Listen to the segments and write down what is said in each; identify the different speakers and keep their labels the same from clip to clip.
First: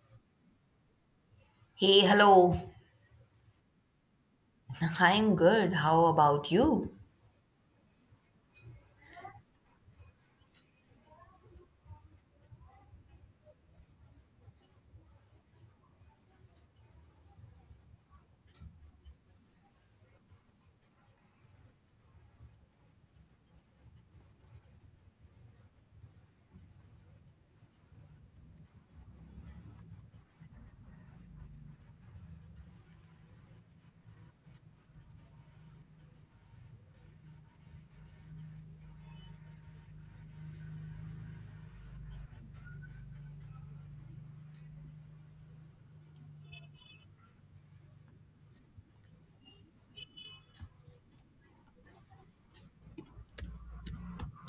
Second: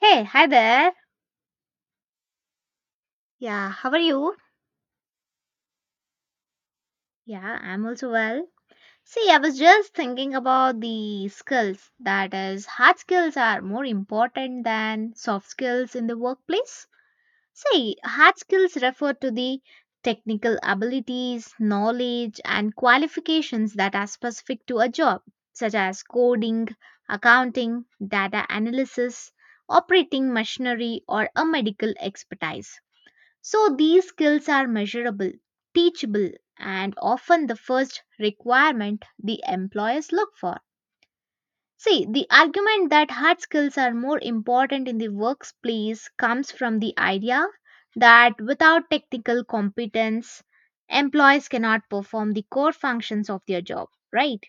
Speaker 1: Hey, hi there.
Speaker 2: Hey, hello.
Speaker 1: Yeah, how are you?
Speaker 2: I'm good. How about you?
Speaker 1: Yeah, I'm also well. See, I was just thinking about the skills. That is, hard skills are more important than soft skills in the workplace. See, hard skills refer to the technical abilities, knowledge, and qualifications that are specific to a job, such as coding, accounting, data analysis, operating machinery, or a medical expertise. So these skills are measurable, teachable, and often the first requirement the employers look for. See, the argument that hard skills are more important in the workplace comes from the idea that without technical competence, employees cannot perform the core functions of their job, right?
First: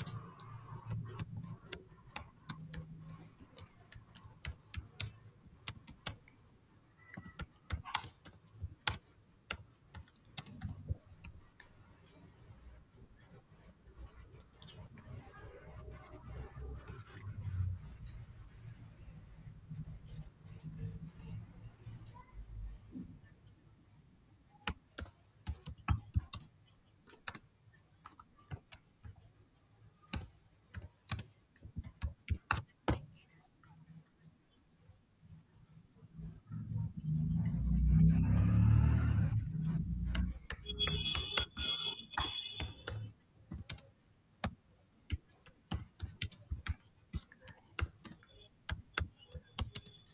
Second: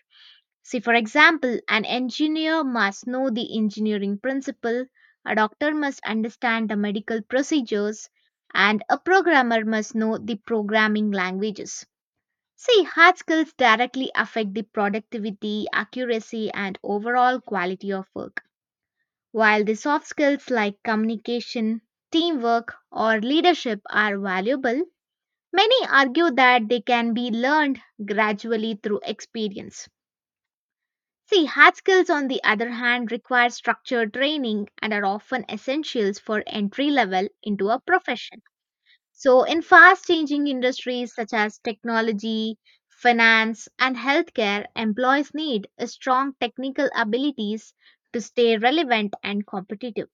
Speaker 1: See, for example, an engineer must know the engineering principle, a doctor must understand the medical procedures, and a programmer must know the programming languages. See, hard skills directly affect the productivity, accuracy, and overall quality of work, while the soft skills like communication, teamwork, or leadership are valuable. Many argue that they can be learned gradually through experience. See, hard skills, on the other hand, require structured training and are often essentials for entry level into a profession. So, in fast changing industries such as technology, finance, and healthcare, employees need a strong technical abilities to stay relevant and competitive.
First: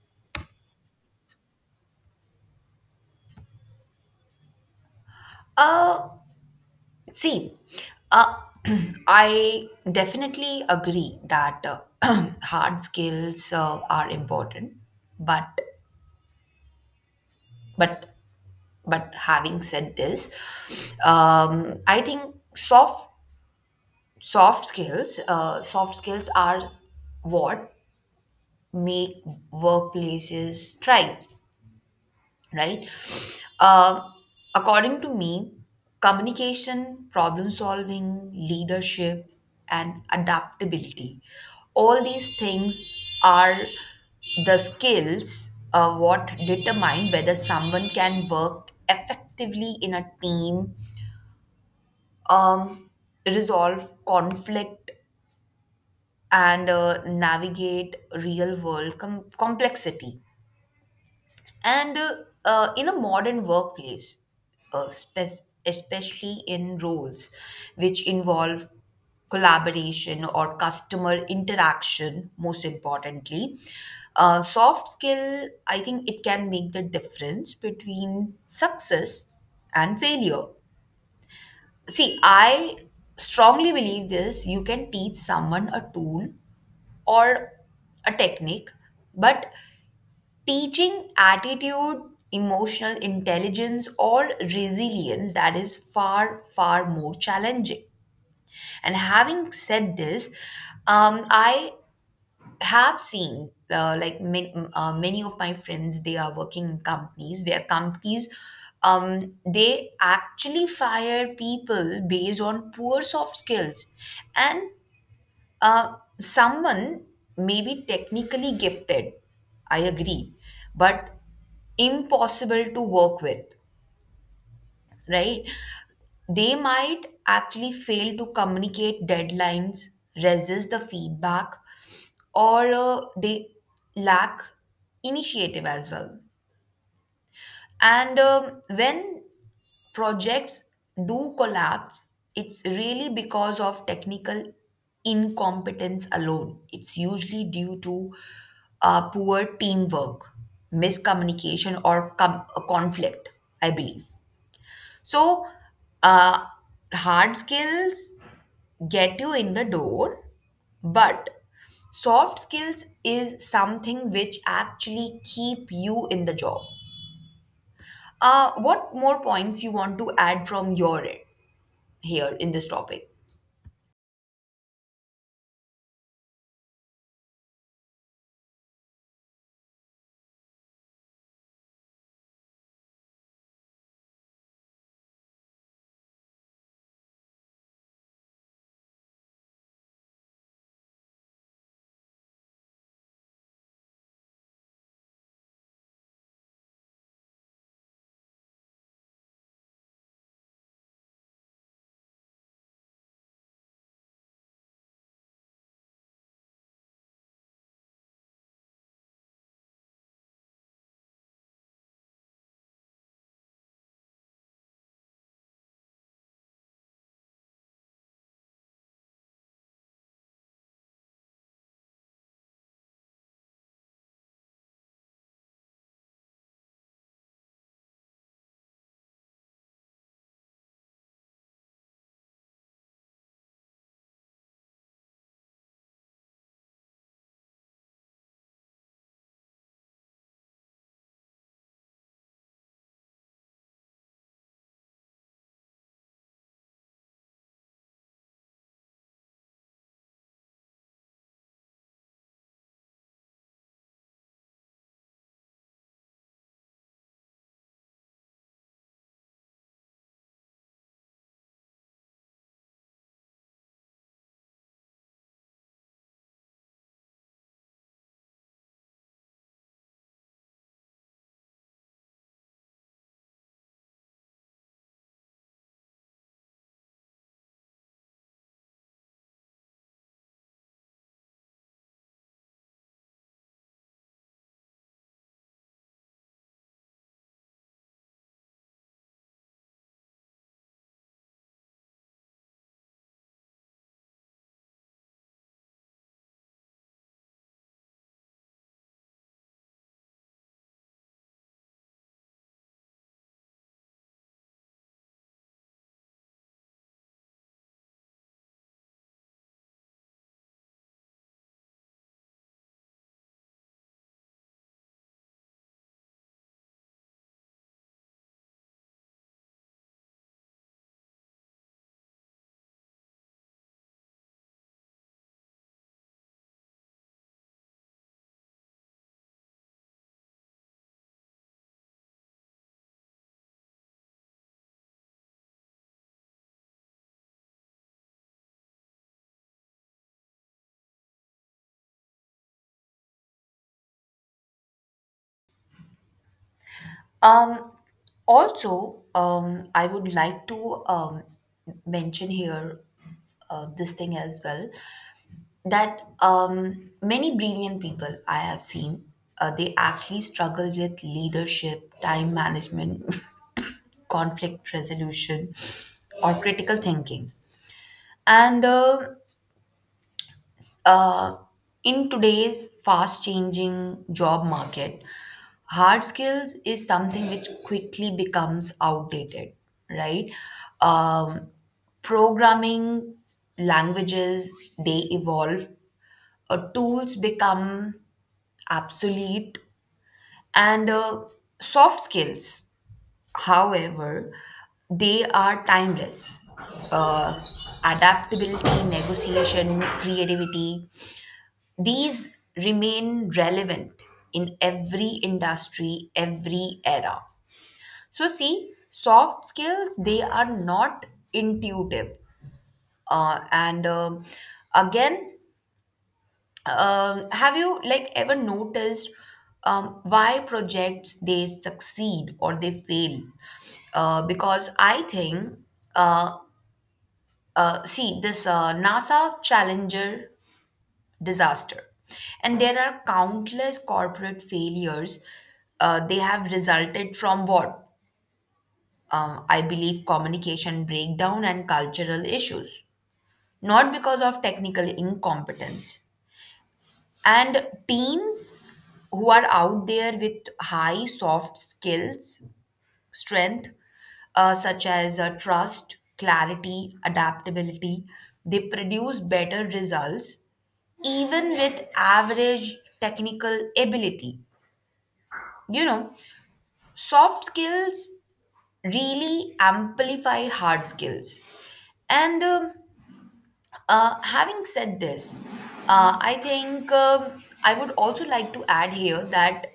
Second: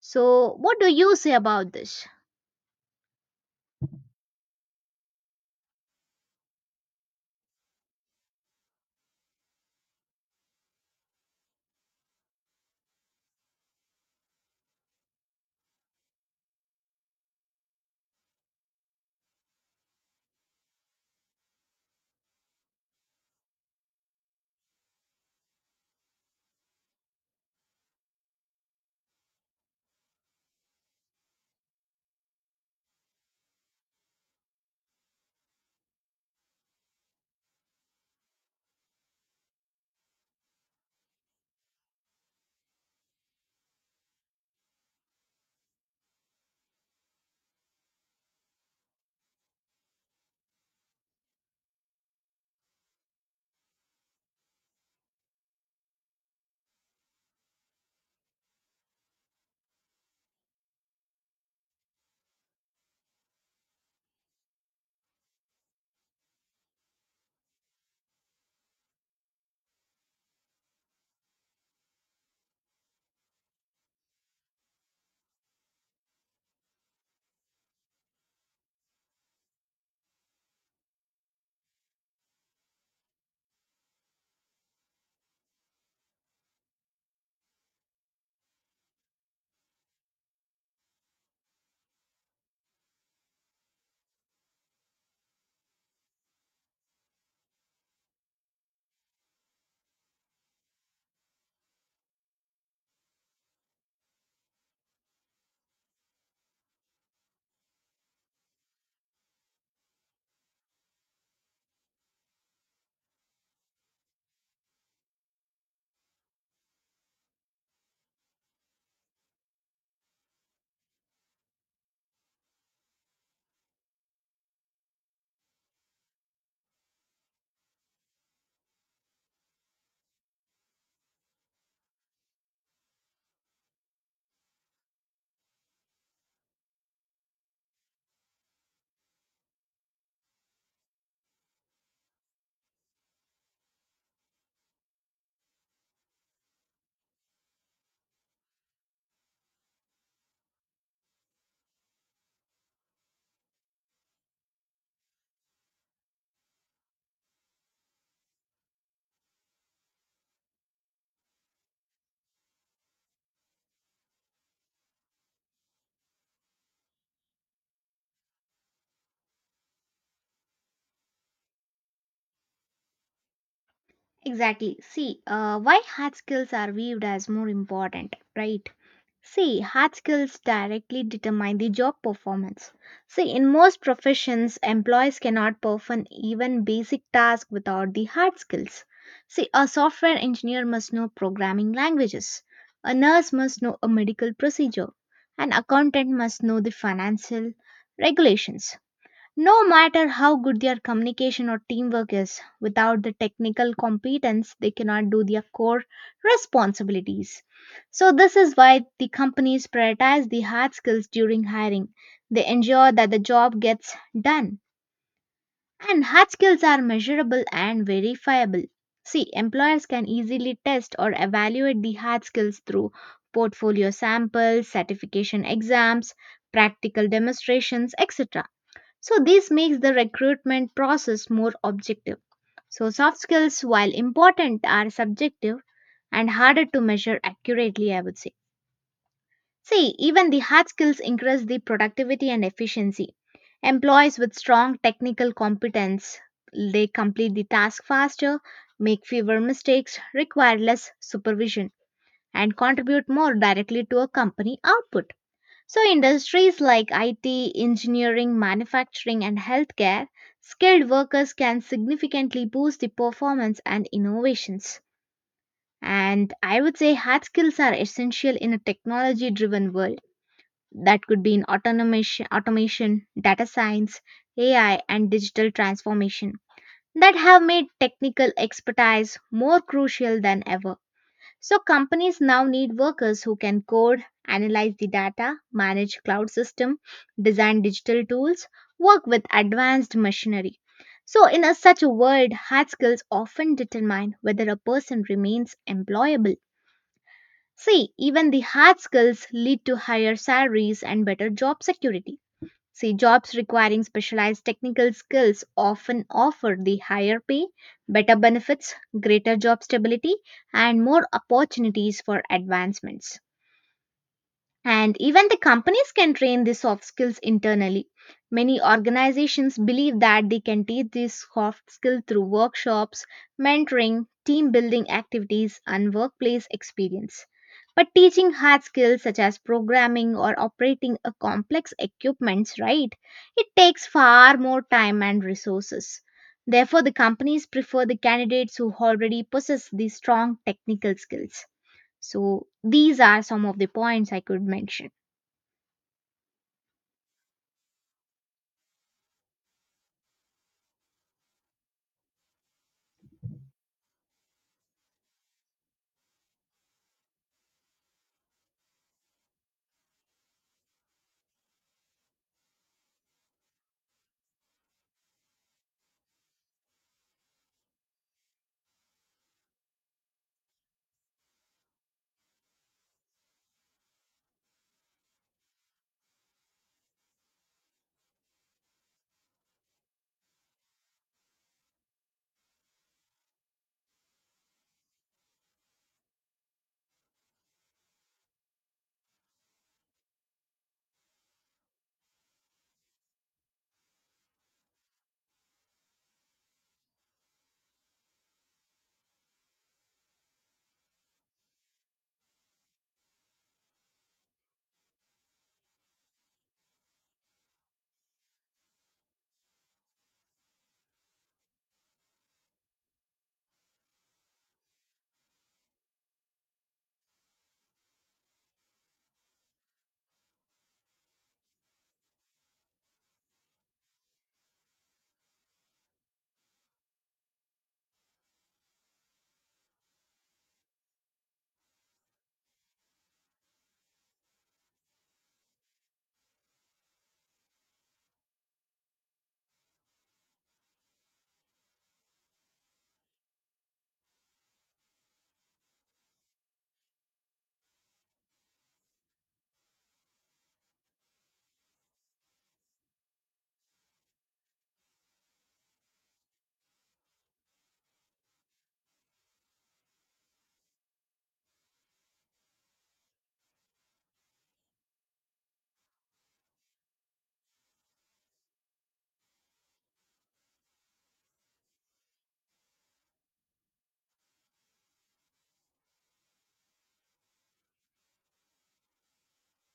Speaker 1: So, what do you say about this?
Speaker 2: Uh, see, uh, I definitely agree that hard skills are important, but but but having said this, I think soft soft skills are what make workplaces thrive, right? Uh, According to me, communication, problem solving, leadership, and adaptability, all these things are the skills what determine whether someone can work effectively in a team, um, resolve conflict, and navigate real world complexity. And In a modern workplace, especially in roles which involve collaboration or customer interaction, most importantly, soft skill, I think it can make the difference between success and failure. See, I strongly believe this. You can teach someone a tool or a technique, but teaching attitude, emotional intelligence, or resilience, that is far, far more challenging. And having said this, I have seen many of my friends, they are working in companies where companies they actually fire people based on poor soft skills, and uh, someone may be technically gifted, I agree, but impossible to work with, right? They might actually fail to communicate deadlines, resist the feedback, or they lack initiative as well. And when projects do collapse, it's really because of technical incompetence alone. It's usually due to poor teamwork, miscommunication, or a conflict, I believe. So, uh, hard skills get you in the door, but soft skills is something which actually keep you in the job. What more points you want to add from your end here in this topic?
Speaker 1: Exactly. See, why hard skills are viewed as more important, right? See, hard skills directly determine the job performance. See, in most professions, employees cannot perform even basic tasks without the hard skills. See, a software engineer must know programming languages, a nurse must know a medical procedure, an accountant must know the financial regulations. No matter how good their communication or teamwork is, without the technical competence, they cannot do their core responsibilities. So, this is why the companies prioritize the hard skills during hiring. They ensure that the job gets done. And hard skills are measurable and verifiable. See, employers can easily test or evaluate the hard skills through portfolio samples, certification exams, practical demonstrations, etc. So, this makes the recruitment process more objective. So, soft skills, while important, are subjective and harder to measure accurately, I would say. See, even the hard skills increase the productivity and efficiency. Employees with strong technical competence, they complete the task faster, make fewer mistakes, require less supervision, and contribute more directly to a company output. So, industries like IT, engineering, manufacturing, and healthcare, skilled workers can significantly boost the performance and innovations. And I would say hard skills are essential in a technology driven world. That could be in automation, data science, AI, and digital transformation that have made technical expertise more crucial than ever. So companies now need workers who can code, analyze the data, manage cloud system, design digital tools, work with advanced machinery. So in a, such a world, hard skills often determine whether a person remains employable. See, even the hard skills lead to higher salaries and better job security. See, jobs requiring specialized technical skills often offer the higher pay, better benefits, greater job stability, and more opportunities for advancements. And even the companies can train these soft skills internally. Many organizations believe that they can teach these soft skills through workshops, mentoring, team building activities, and workplace experience. But teaching hard skills such as programming or operating a complex equipments, right? It takes far more time and resources. Therefore, the companies prefer the candidates who already possess these strong technical skills. So these are some of the points I could mention.
Speaker 2: Um, I would like to mention here this thing as well, that many brilliant people I have seen, they actually struggle with leadership, time management, conflict resolution, or critical thinking. And Uh, in today's fast changing job market, hard skills is something which quickly becomes outdated, right? Um, Programming languages, they evolve, tools become obsolete, and soft skills, however, they are timeless. Uh, Adaptability, negotiation, creativity, these remain relevant in every industry, every era. So, see, soft skills, they are not intuitive. And Again, have you like ever noticed why projects they succeed or they fail? Uh, because I think, uh, See, this NASA Challenger disaster. And there are countless corporate failures. They have resulted from what, I believe, communication breakdown and cultural issues, not because of technical incompetence. And teens who are out there with high soft skills, strength, such as trust, clarity, adaptability, they produce better results even with average technical ability. You know, soft skills really amplify hard skills. And Having said this, I think I would also like to add here that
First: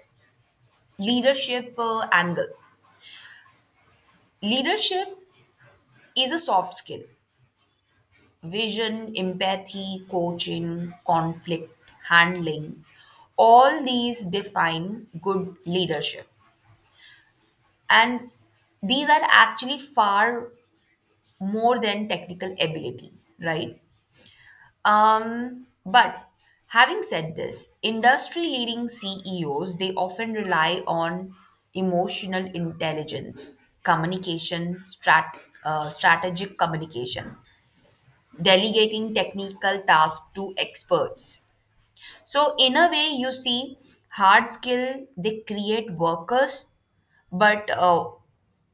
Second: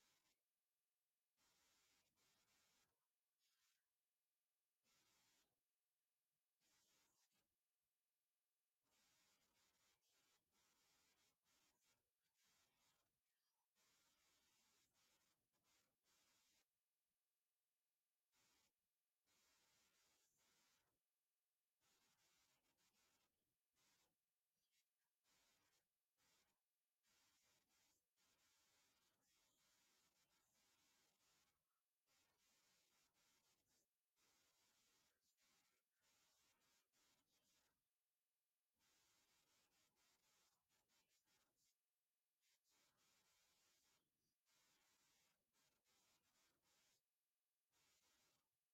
Speaker 2: leadership angle. Leadership is a soft skill. Vision, empathy, coaching, conflict handling, all these define good leadership, and these are actually far more than technical ability, right? But having said this, industry leading CEOs, they often rely on emotional intelligence, communication strat- strategic communication, delegating technical tasks to experts. So in a way, you see, hard skill, they create workers, but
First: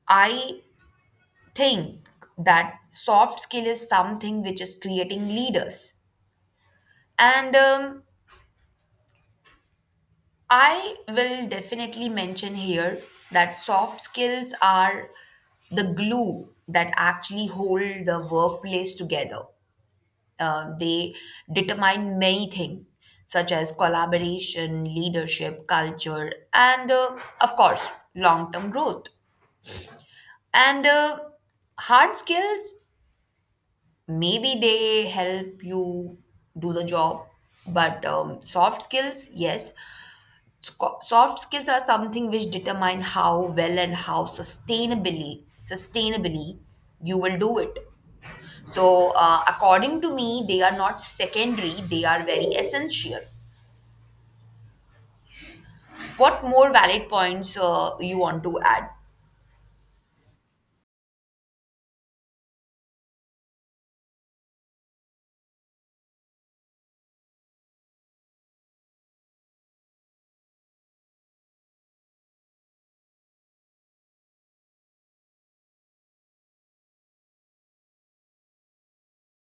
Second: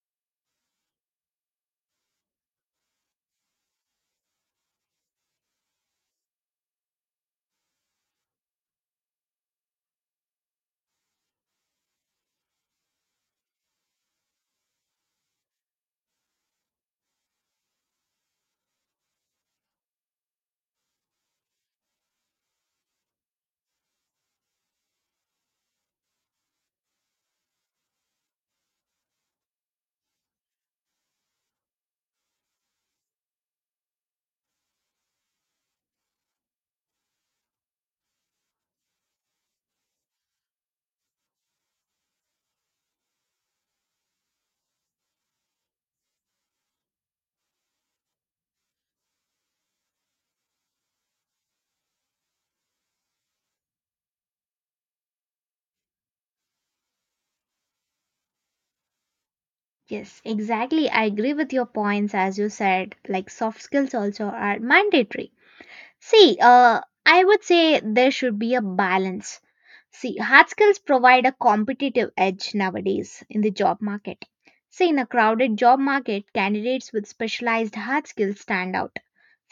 Speaker 2: I think that soft skill is something which is creating leaders. And I will definitely mention here that soft skills are the glue that actually hold the workplace together. They determine many things, such as collaboration, leadership, culture, and, of course, long term growth. And hard skills, maybe they help you do the job, but soft skills, yes, soft skills are something which determine how well and how sustainably you will do it. So according to me, they are not secondary, they are very essential. What more valid points you want to add?
Speaker 1: Yes, exactly. I agree with your points as you said, like soft skills also are mandatory. See, I would say there should be a balance. See, hard skills provide a competitive edge nowadays in the job market. See, in a crowded job market, candidates with specialized hard skills stand out.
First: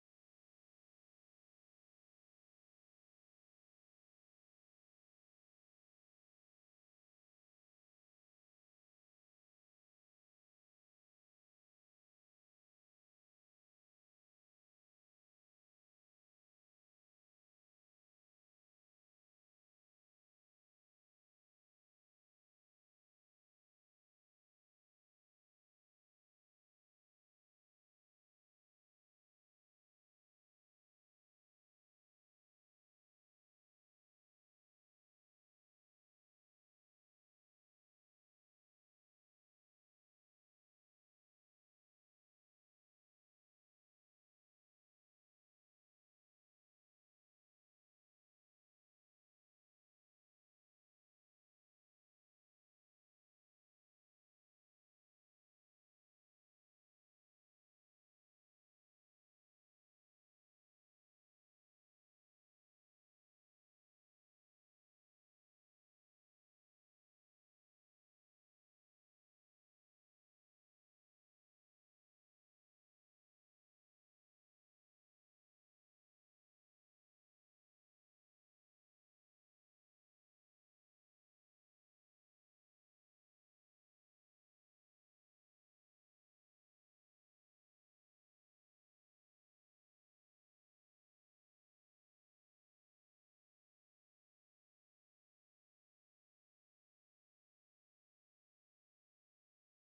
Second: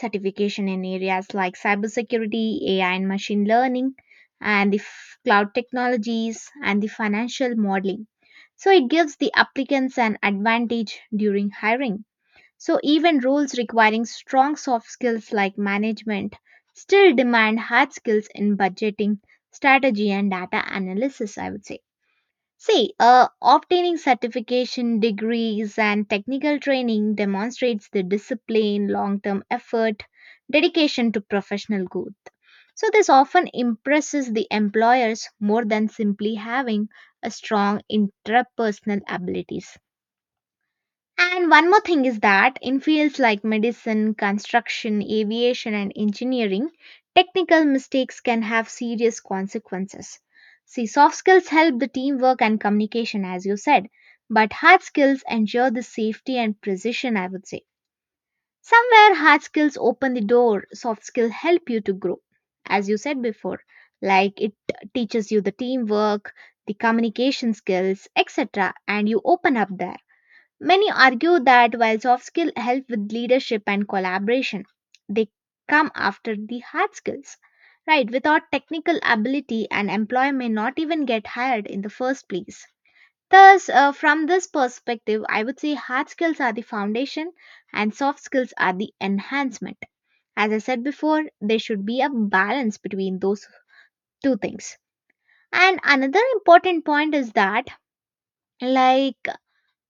Speaker 1: Certification in areas like cybersecurity, AI and machine learning, and the cloud technologies and the financial modeling. So it gives the applicants an advantage during hiring. So even roles requiring strong soft skills like management still demand hard skills in budgeting, strategy and data analysis, I would say. See, obtaining certification, degrees, and technical training demonstrates the discipline, long term effort, dedication to professional growth. So, this often impresses the employers more than simply having a strong interpersonal abilities. And one more thing is that in fields like medicine, construction, aviation, and engineering, technical mistakes can have serious consequences. See, soft skills help the teamwork and communication, as you said, but hard skills ensure the safety and precision, I would say. Somewhere, hard skills open the door, soft skills help you to grow, as you said before, like it teaches you the teamwork, the communication skills, etc., and you open up there. Many argue that while soft skills help with leadership and collaboration, they come after the hard skills. Right, without technical ability, an employee may not even get hired in the first place. Thus, from this perspective, I would say hard skills are the foundation and soft skills are the enhancement. As I said before, there should be a balance between those two things. And another important point is that, like,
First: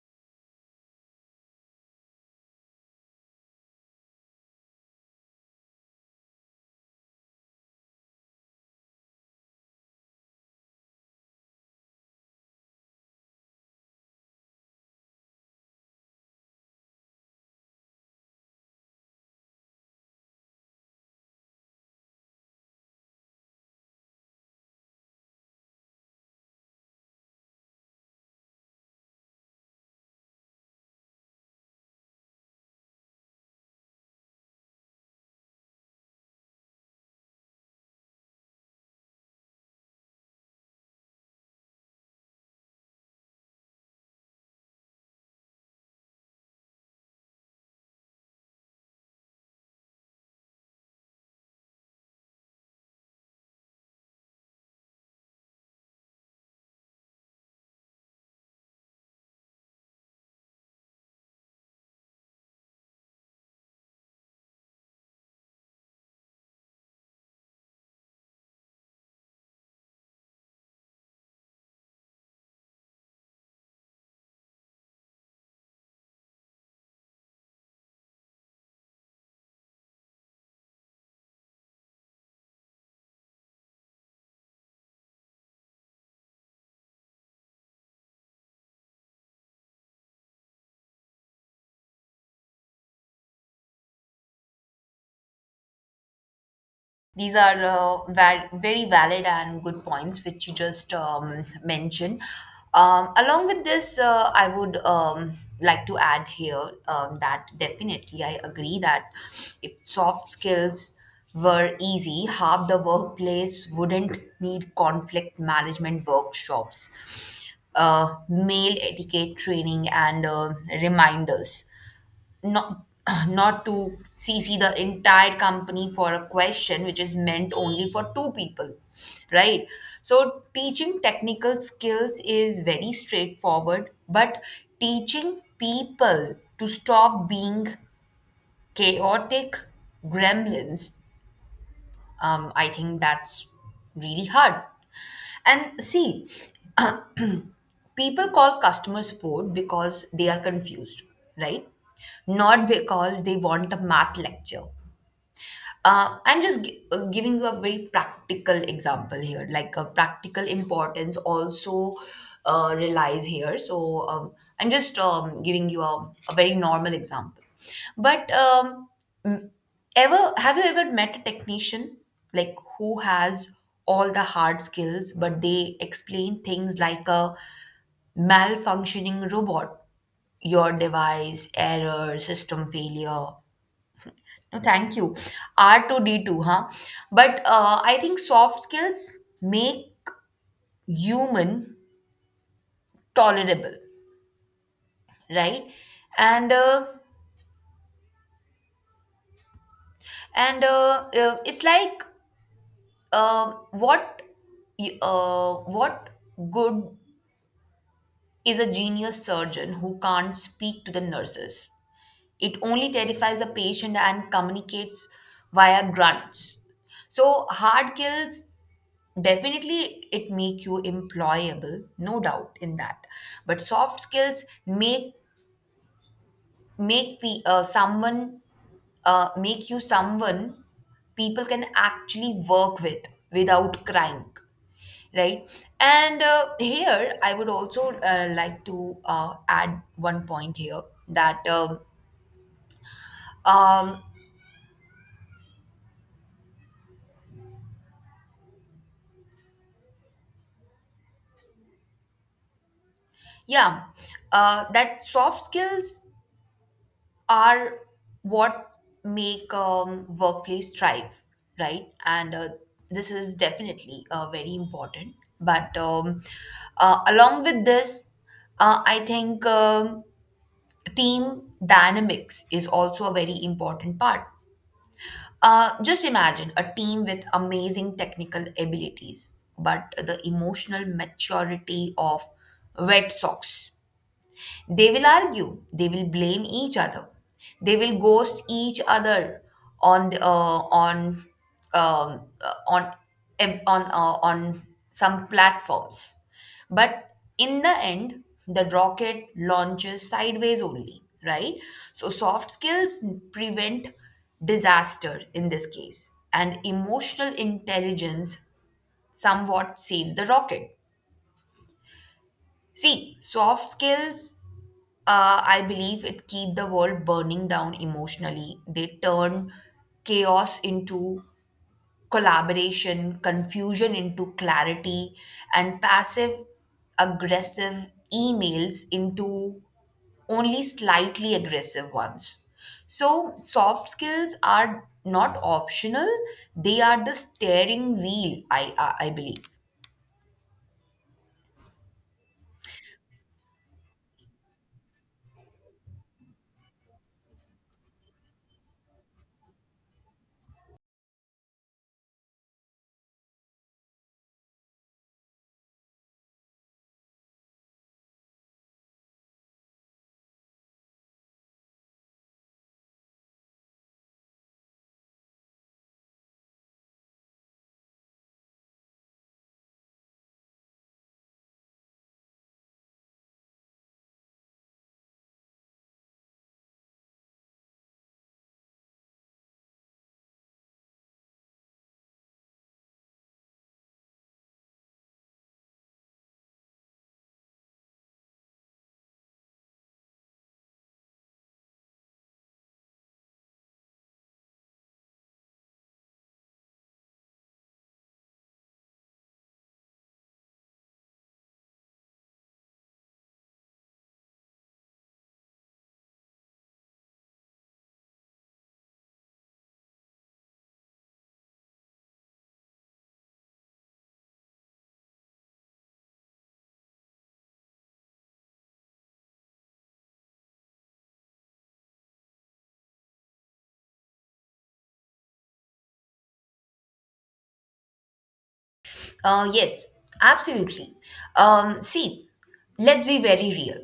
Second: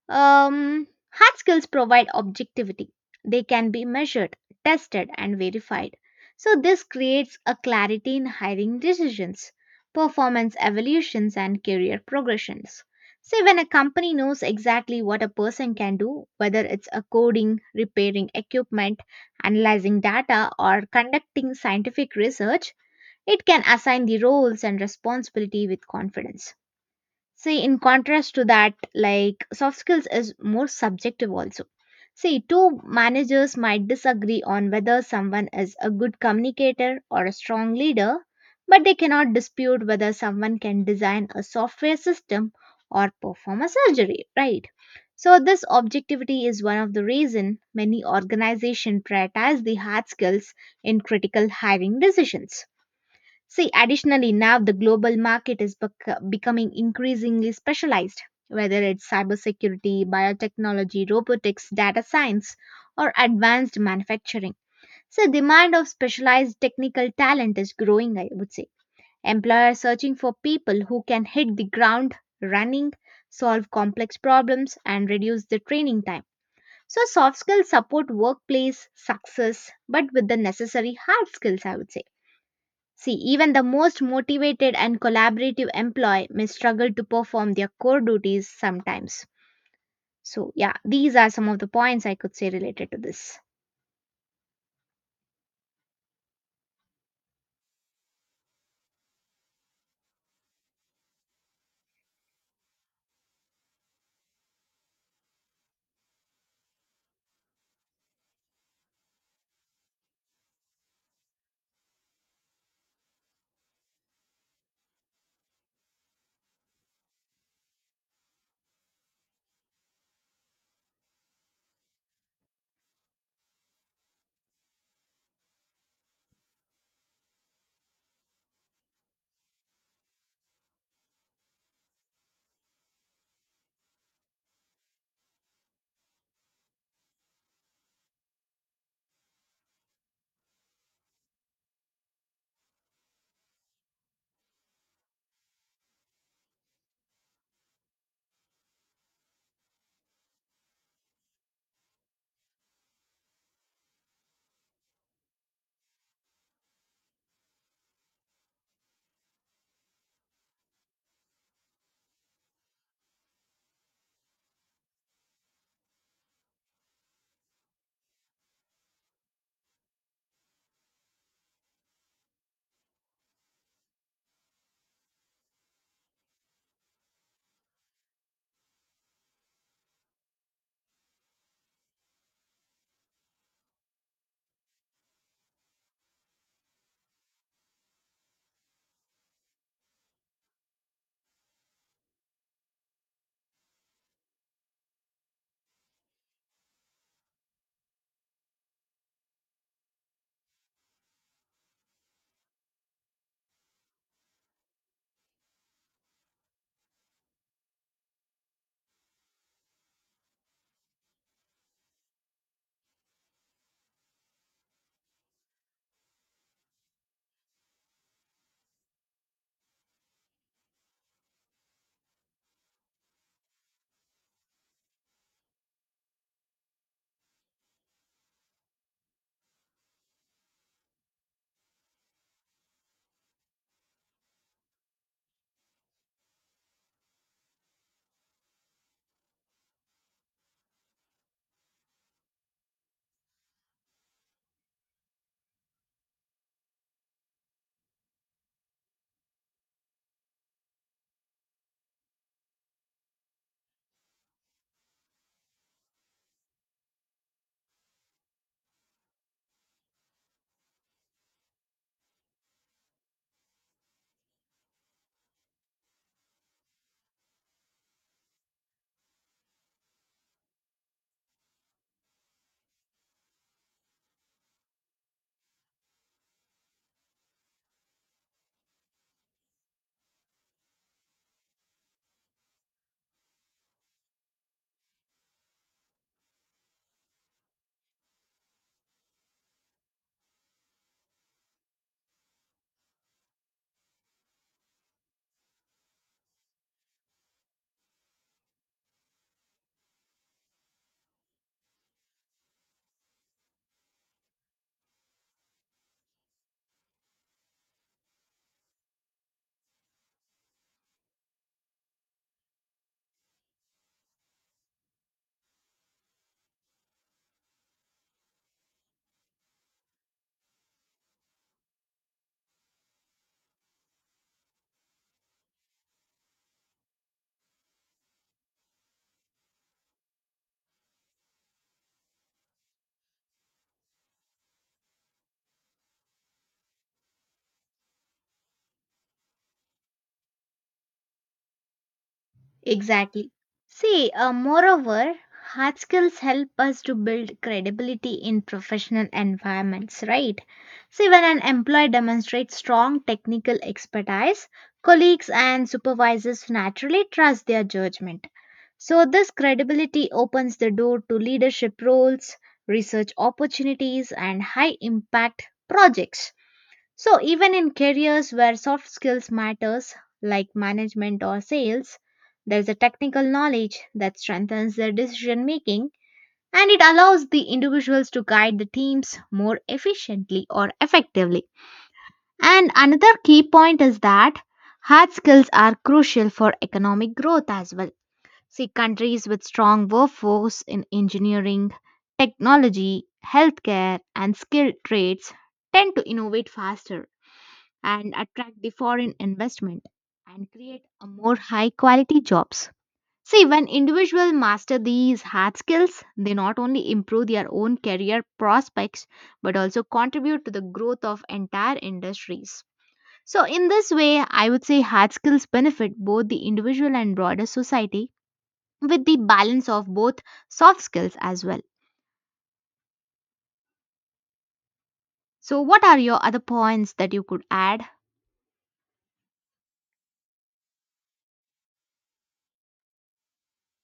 Speaker 1: hard skills provide objectivity. They can be measured, tested, and verified. So, this creates a clarity in hiring decisions, performance evolutions, and career progressions. Say, when a company knows exactly what a person can do, whether it's a coding, repairing equipment, analyzing data, or conducting scientific research, it can assign the roles and responsibility with confidence. See, in contrast to that, like soft skills is more subjective also. See, two managers might disagree on whether someone is a good communicator or a strong leader, but they cannot dispute whether someone can design a software system or perform a surgery, right? So this objectivity is one of the reason many organizations prioritize the hard skills in critical hiring decisions. See, additionally, now the global market is becoming increasingly specialized, whether it's cybersecurity, biotechnology, robotics, data science, or advanced manufacturing. So, demand of specialized technical talent is growing, I would say. Employers searching for people who can hit the ground running, solve complex problems, and reduce the training time. So, soft skills support workplace success, but with the necessary hard skills, I would say. See, even the most motivated and collaborative employee may struggle to perform their core duties sometimes. So, yeah, these are some of the points I could say related to this.
Speaker 2: These are very valid and good points which you just mentioned. Along with this, I would like to add here, that definitely I agree that if soft skills were easy, half the workplace wouldn't need conflict management workshops, mail etiquette training, and, reminders not not to cc the entire company for a question which is meant only for two people, right? So teaching technical skills is very straightforward, but teaching people to stop being chaotic gremlins, I think that's really hard. And see, people call customer support because they are confused, right? Not because they want a math lecture. Giving you a very practical example here, like a practical importance also relies here. So I'm just giving you a very normal example. But m- ever have you ever met a technician like who has all the hard skills, but they explain things like a malfunctioning robot, your device, error, system failure, no, thank you. R2D2, huh? But I think soft skills make human tolerable, right? And uh, and It's like uh, what what good is a genius surgeon who can't speak to the nurses? It only terrifies a patient and communicates via grunts. So hard skills, definitely it make you employable, no doubt in that, but soft skills make pe- uh, someone make you someone people can actually work with without crying, right? and Here I would also like to add one point here, that um yeah that soft skills are what make, workplace thrive, right? And this is definitely very important. But along with this, I think, team dynamics is also a very important part. Just imagine a team with amazing technical abilities, but the emotional maturity of wet socks. They will argue, they will blame each other, they will ghost each other on the, on on ev- on some platforms. But in the end, the rocket launches sideways only, right? So soft skills prevent disaster in this case, and emotional intelligence somewhat saves the rocket. See, soft skills, I believe, it keep the world burning down emotionally. They turn chaos into collaboration, confusion into clarity, and passive aggressive emails into only slightly aggressive ones. So, soft skills are not optional, they are the steering wheel, I believe.
Speaker 1: Exactly. See, moreover, hard skills help us to build credibility in professional environments, right? See, when an employee demonstrates strong technical expertise, colleagues and supervisors naturally trust their judgment. So, this credibility opens the door to leadership roles, research opportunities, and high impact projects. So even in careers where soft skills matters like management or sales, there's a technical knowledge that strengthens their decision making and it allows the individuals to guide the teams more efficiently or effectively. And another key point is that hard skills are crucial for economic growth as well. See, countries with strong workforce in engineering, technology, healthcare, and skilled trades tend to innovate faster and attract the foreign investment and create a more high quality jobs. See, when individuals master these hard skills, they not only improve their own career prospects but also contribute to the growth of entire industries. So, in this way, I would say hard skills benefit both the individual and broader society with the balance of both soft skills as well. So, what are your other points that you could add?
Speaker 2: Yes, absolutely. See, let's be very real.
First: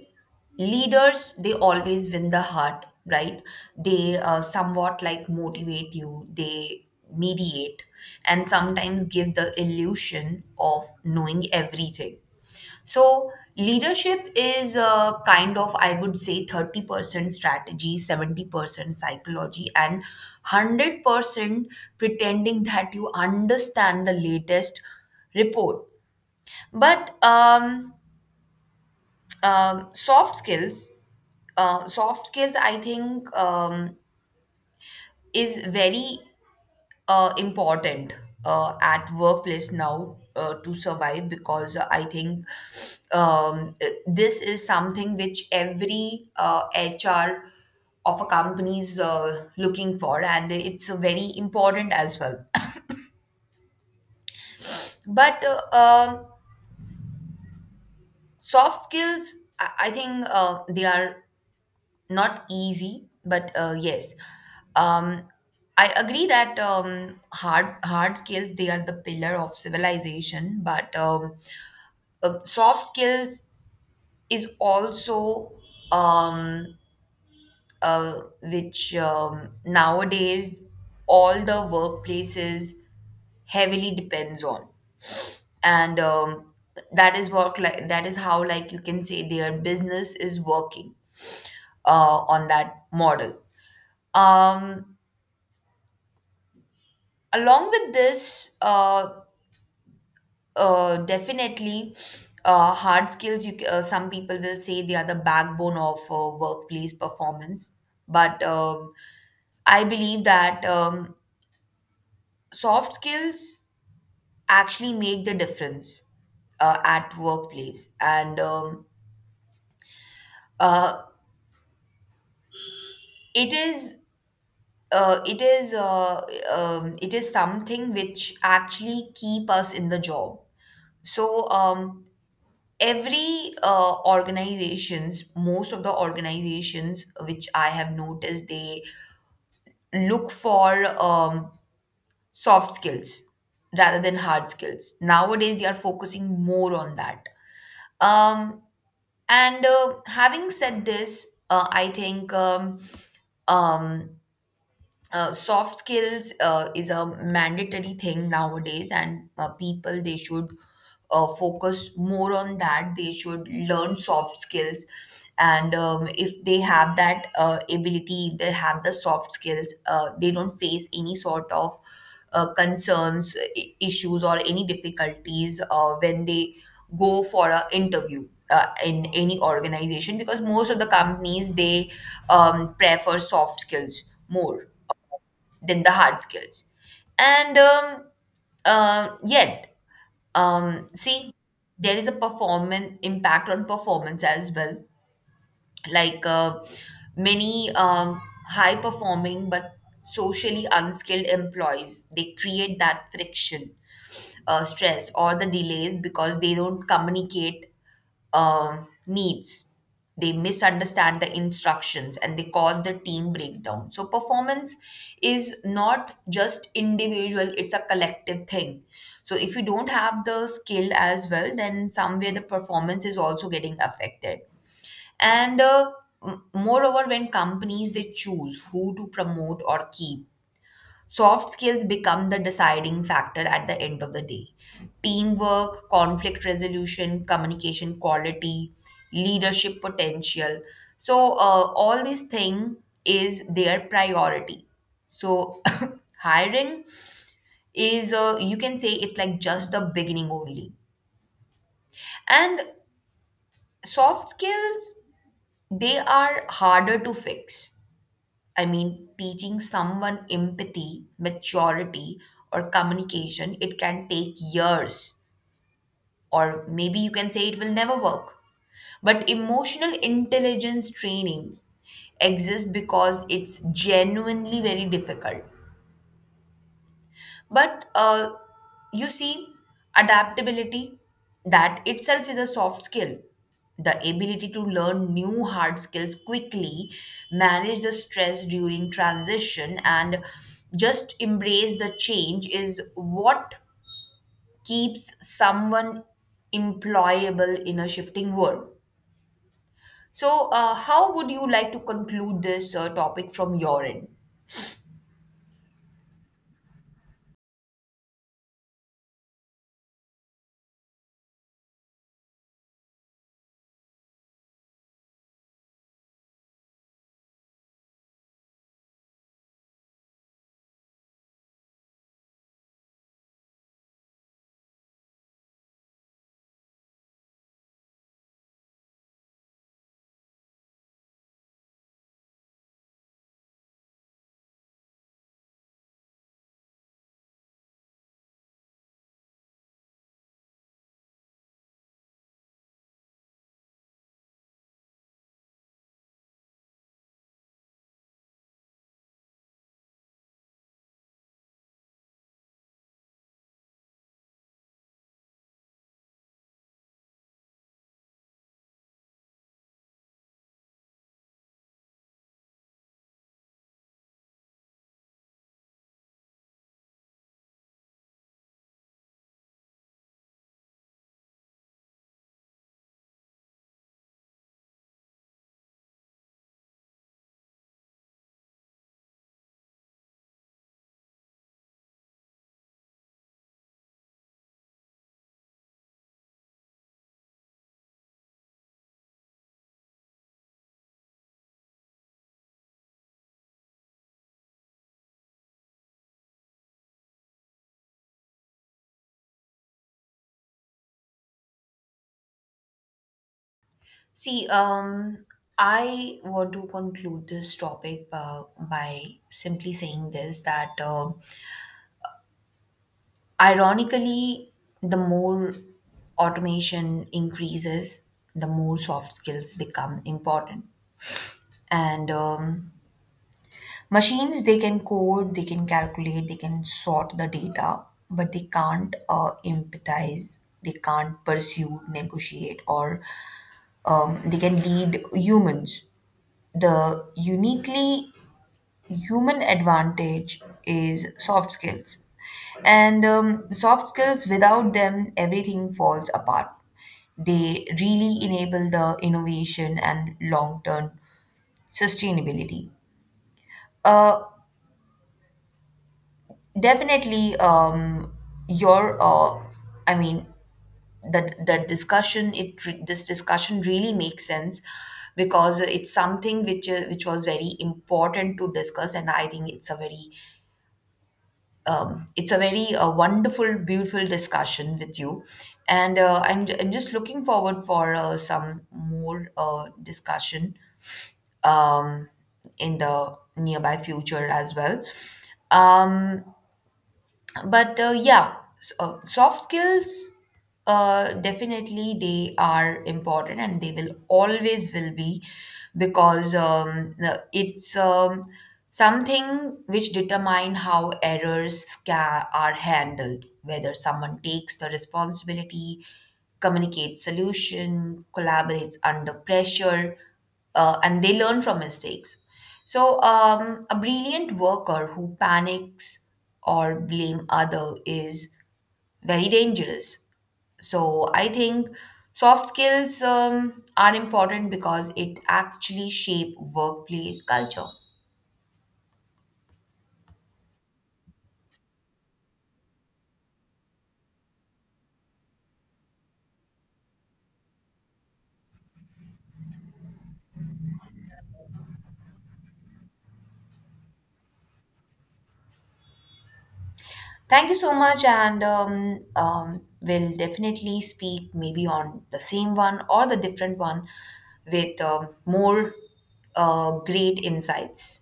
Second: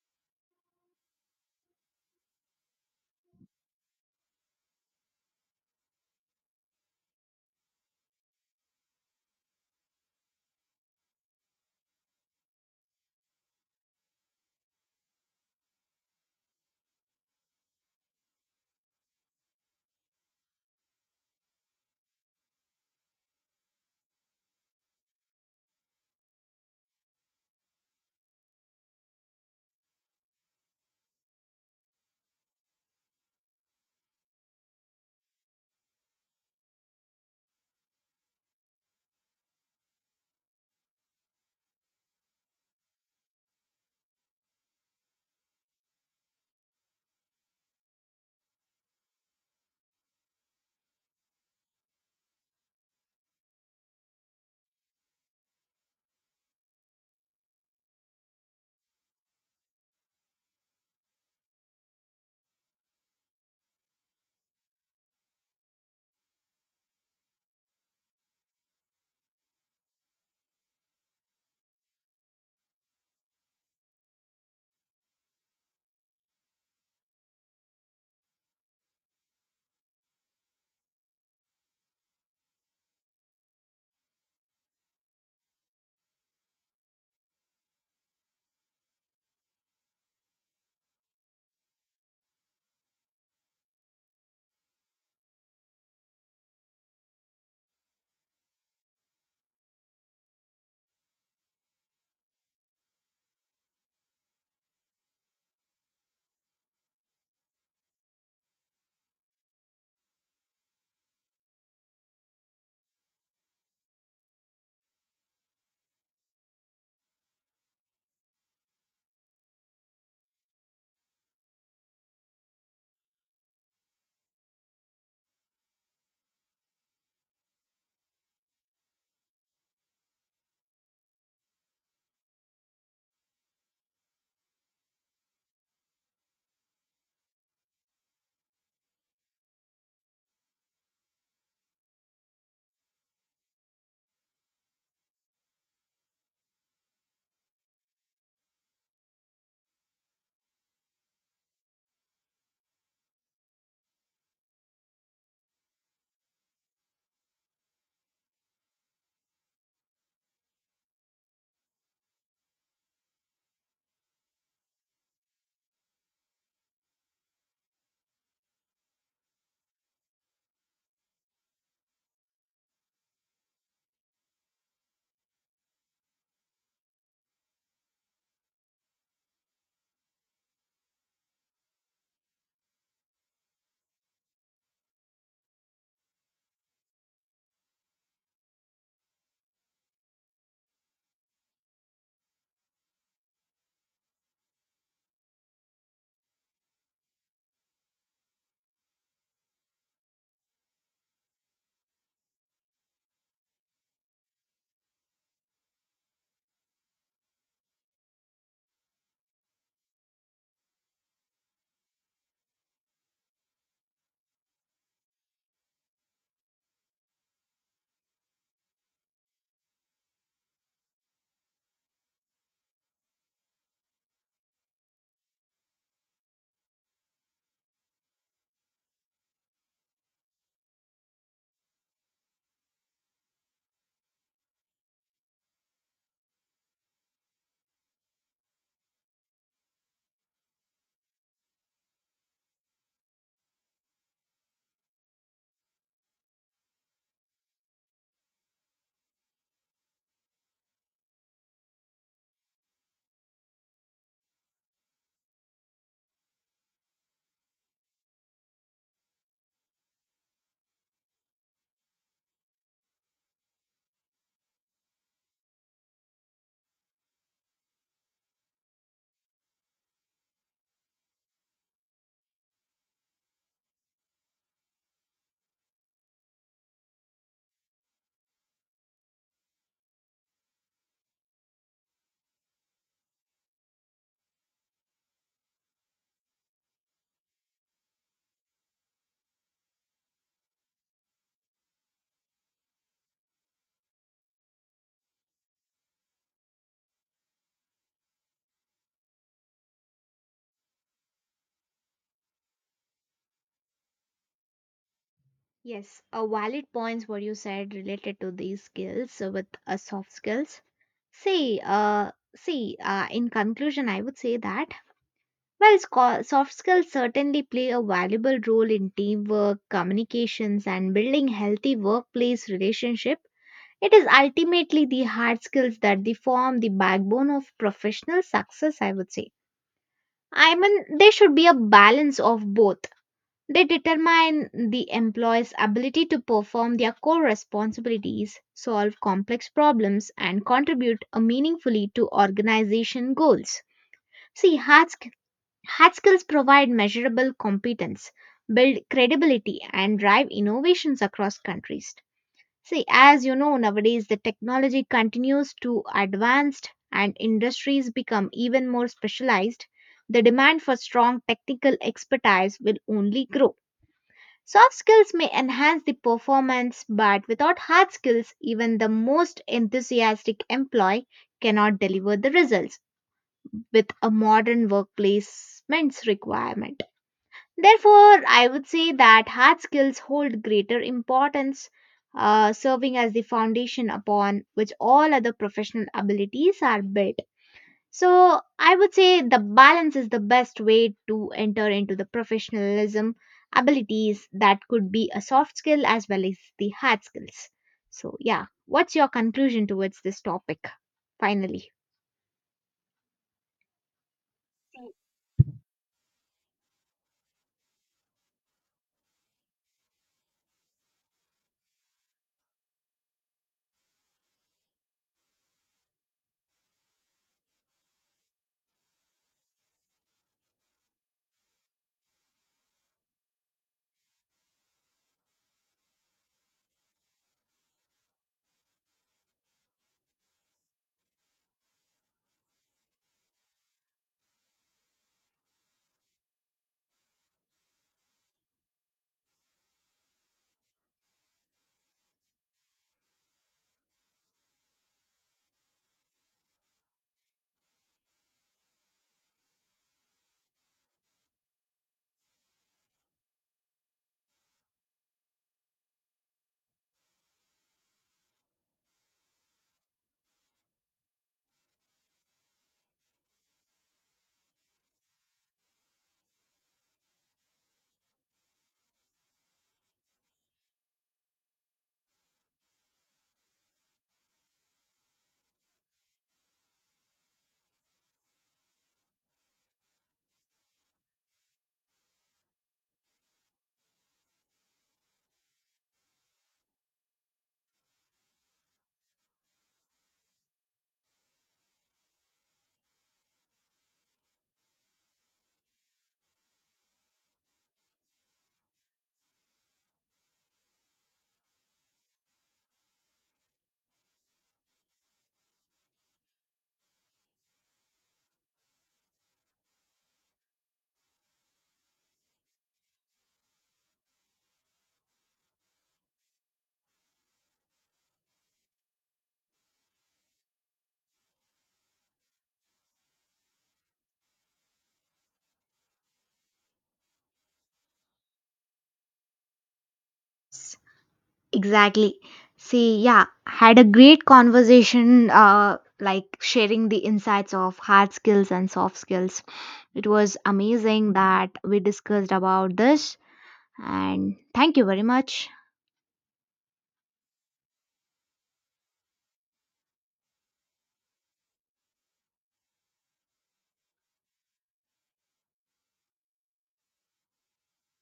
Speaker 2: Leaders, they always win the heart, right? They somewhat like motivate you, they mediate, and sometimes give the illusion of knowing everything. So leadership is a kind of, I would say, 30% strategy, 70% psychology, and 100% pretending that you understand the latest report. But um, soft skills, soft skills, I think, is very important at workplace now to survive, because I think, this is something which every HR of a company is looking for, and it's very important as well. But uh, um, soft skills, I think they are not easy, but yes. Um, I agree that, hard skills, they are the pillar of civilization, but soft skills is also, um, uh, which nowadays all the workplaces heavily depends on, and that is work, like that is how, like you can say their business is working on that model. um, Along with this, definitely, hard skills, you some people will say they are the backbone of workplace performance, but I believe that, soft skills actually make the difference at workplace. And uh, it is it is it is something which actually keep us in the job. So every organizations, most of the organizations which I have noticed, they look for soft skills rather than hard skills nowadays. They are focusing more on that. Um, and Having said this, I think, um, soft skills is a mandatory thing nowadays, and people, they should focus more on that. They should learn soft skills, and if they have that ability, if they have the soft skills, they don't face any sort of concerns, issues or any difficulties when they go for an interview in any organization, because most of the companies, they prefer soft skills more than the hard skills. And Yet, see, there is a performance impact on performance as well, like, many, high performing but socially unskilled employees, they create that friction, stress or the delays because they don't communicate needs, they misunderstand the instructions, and they cause the team breakdown. So performance is not just individual, it's a collective thing, so if you don't have the skill as well, then somewhere the performance is also getting affected. And moreover, when companies, they choose who to promote or keep, soft skills become the deciding factor at the end of the day. Teamwork, conflict resolution, communication quality, leadership potential, so all these thing is their priority. So hiring is, you can say, it's like just the beginning only, and soft skills, they are harder to fix. I mean, teaching someone empathy, maturity, or communication, it can take years, or maybe you can say it will never work. But emotional intelligence training exists because it's genuinely very difficult. But you see, adaptability, that itself is a soft skill. The ability to learn new hard skills quickly, manage the stress during transition, and just embrace the change is what keeps someone employable in a shifting world. So, how would you like to conclude this topic from your end?
Speaker 1: Yes, a valid points what you said related to these skills with soft skills. See, in conclusion, I would say that well, soft skills certainly play a valuable role in teamwork, communications, and building healthy workplace relationship. It is ultimately the hard skills that they form the backbone of professional success, I would say. I mean, there should be a balance of both. They determine the employee's ability to perform their core responsibilities, solve complex problems, and contribute meaningfully to organization goals. See, hard skills provide measurable competence, build credibility, and drive innovations across countries. See, as you know, nowadays the technology continues to advance and industries become even more specialized. The demand for strong technical expertise will only grow. Soft skills may enhance the performance, but without hard skills, even the most enthusiastic employee cannot deliver the results with a modern workplace's requirement. Therefore, I would say that hard skills hold greater importance, serving as the foundation upon which all other professional abilities are built. So I would say the balance is the best way to enter into the professionalism abilities that could be a soft skill as well as the hard skills. So yeah, what's your conclusion towards this topic finally?
Speaker 2: See, I want to conclude this topic by simply saying this, that ironically, the more automation increases, the more soft skills become important. And machines, they can code, they can calculate, they can sort the data, but they can't empathize, they can't pursue, negotiate, or they can lead humans. The uniquely human advantage is soft skills. And soft skills, without them, everything falls apart. They really enable the innovation and long term sustainability. Uh, Definitely, your, uh, I mean, the discussion, it this discussion really makes sense, because it's something which was very important to discuss, and I think it's a very, it's a very wonderful, beautiful discussion with you, and I'm just looking forward for some more discussion um, in the nearby future as well. Um, but Yeah, soft skills, definitely they are important, and they will always will be, because it's something which determine how errors ca are handled, whether someone takes the responsibility, communicates solution, collaborates under pressure, and they learn from mistakes. So a brilliant worker who panics or blame other is very dangerous. So I think soft skills are important because it actually shape workplace culture.
Speaker 1: S- Exactly. See, yeah, had a great conversation, like sharing the insights of hard skills and soft skills. It was amazing that we discussed about this, and thank you very much.
Speaker 2: Thank you so much, and we'll definitely speak maybe on the same one or the different one with more great insights.